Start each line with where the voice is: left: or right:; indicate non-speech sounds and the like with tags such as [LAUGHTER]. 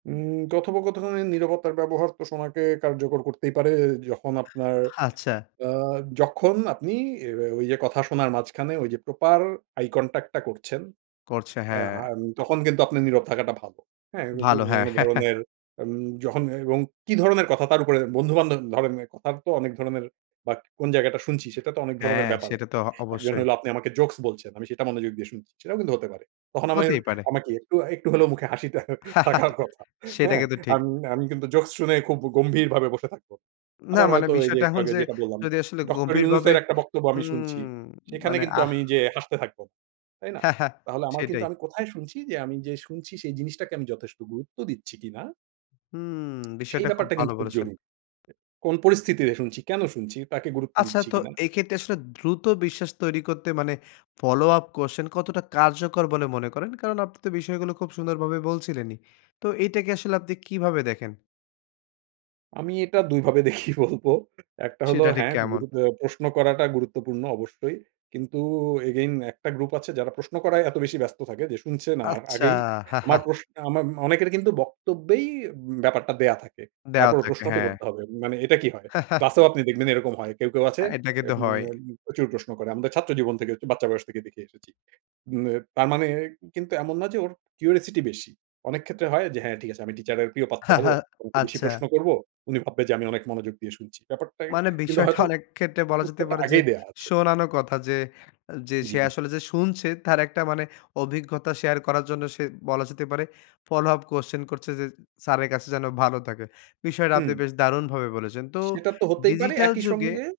right: উম কথোপকথনে নিরবতার ব্যবহার কে সময়কে কার্যকর করতেই পারে। এ যখন আপনার
left: আচ্ছা।
right: আ যখন আপনি এ্যা ও ওই যে কথা শোনার মাঝখানে ওই যে প্রপার আইকনট্যাক্ট টা করছেন।
left: করছে
right: এ্যা
left: হ্যাঁ।
right: আম তখন কিন্তু আপনার নীরব থাকাটা ভালো। হ্যাঁ উদ্দ
left: ভালো হ্যাঁ,
right: অন্য
left: হ্যাঁ, হ্যাঁ।
right: ধরনের আম যখন এবং কি ধরনের কথা? তার উপরে বন্ধু-বান্ধব ধরনের কথার তো অনেক ধরনের। বাক কোন জায়গাটা শুনছি? সেটা তো অনেক ধরনের
left: হ্যাঁ,
right: ব্যাপার আ
left: সেটা তো অ
right: একজন
left: অবশ্যই।
right: হল আপনি আমাকে জোকস বলছেন আমি সেটা মনোযোগ দিয়ে শুনছি। সেটাও কিন্তু হতে পারে। তখন আমাদের
left: হতেই পারে।
right: আমাকে একটু, একটু হলেও মুখে হাসিটা থাকার
left: [CHUCKLES]
right: কথা
left: সেটা
right: হ্যাঁ,
left: কিন্তু ঠিক
right: আমি, আমি, কিন্তু জোকস শুনে খুব গ গম্ভীরভাবে বসে থাকবো।
left: না,
right: আবার
left: মানে
right: হয়তো এই যে
left: বিষয়টা
right: একটু
left: এখন
right: আগে
left: যে
right: যেটা বললাম।
left: যদি আসলে
right: ডক্টর
left: গম্ভীরভাবে,
right: ইউনুসের একটা বক্তব্য আমি
left: উম
right: শুনছি। সেখানে
left: মানে
right: কিন্তু
left: আহ!
right: আমি যে হাসতে থাকবো। তাই না?
left: হ্যাঁ, হ্যাঁ
right: তাহলে আমার কিন্তু
left: সেটাই।
right: আমি কোথায় শুনছি? যে আমি যে শুনছি সেই জিনিসটাকে আমি যথেষ্ট গুরুত্ব দিচ্ছি কি না?
left: হুম,
right: সেই
left: বিষয়টা খুব
right: ব্যাপারটা
left: ভালো
right: কিন্তু খুব
left: বলেছেন।
right: জরুরি। কোন পরিস্থিতিতে শুনছি? কেন শুনছি? তাকে গুরুত্ব
left: আচ্ছা
right: দিচ্ছি
left: তো
right: কি না?
left: এইক্ষেত্রে আসলে দ্রুত বিশ্বাস তৈরী করতে মানে ফলোআপ কোয়েশ্চেন কতটা কার্যকর বলে মনে করেন? কারন আপনি তো বিষয়গুলো খুব সুন্দর ভাবে বলছিলেনই। তো এইটাকে আসলে আপনি কীভাবে দেখেন?
right: আমি এটা ২ ভাবে দেখি বলবো একটা হলো
left: সেটা ঠিক
right: হ্যাঁ,
left: কেমন?
right: গ্রুপে আ প্রশ্ন করাটা গুরুত্বপূর্ণ অবশ্যই। কিন্তু এগেইন একটা গ্রুপ আছে যারা প্রশ্ন করায় এত বেশি ব্যস্ত থাকে যে শুনছে না। আ
left: আচ্ছা।
right: আগেই আমার
left: [CHUCKLES]
right: প্রশ আমার অনেকের কিন্তু বক্তব্যেই ব্যাপারটা দেয়া থাকে।
left: দেওয়া
right: তারপরও
left: থাকে,
right: প্রশ্ন তো
left: হ্যাঁ।
right: করতে হবে। মানে এটা কি হয়?
left: [CHUCKLES]
right: ক্লাসেও আপনি দেখবেন এরকম হয়। কেউ, কেউ, আছে
left: আ এটা কিন্তু
right: এব
left: হয়।
right: নেব প্রচুর প্রশ্ন করে। আমরা ছাত্র জীবন থেকে আরকি বাচ্চা বয়স থেকে দেখে এসেছি। মেব তার মানে কিন্তু এমন না যে ওর কিউরিওসিটি বেশি। অনেক ক্ষেত্রে হয় যে হ্যাঁ ঠিক আছে আমি টিচারের প্রিয় পাত্র
left: হা,
right: হব।
left: হা,
right: ওনাকে বেশি
left: আচ্ছা।
right: প্রশ্ন করব। উনি ভাববে যে আমি অনেক মনোযোগ দিয়ে শুনছি। ব্যাপারটায়
left: মানে
right: কিন্তু
left: বিষয়টা
right: হয়তো [GRUNTS]
left: অনেক ক্ষেত্রে বলা যেতে
right: উত্তরটা
left: পারে যে
right: আগেই দেওয়া আছে।
left: শোনানো কথা। যে, আ যে সে
right: জি।
left: আসলে যে শুনছে তার একটা মানে অভিজ্ঞতা শেয়ার করার জন্য সে বলা যেতে পারে ফলোআপ কোয়েশ্চেন করছে। যে স্যারের কাছে যেন ভালো থাকে। বিষয়টা
right: হুম।
left: আপনি বেশ দারুণভাবে বলেছেন। তো
right: সেটা তো হতেই পারে,
left: ডিজিটাল
right: একই
left: যুগে
right: সঙ্গে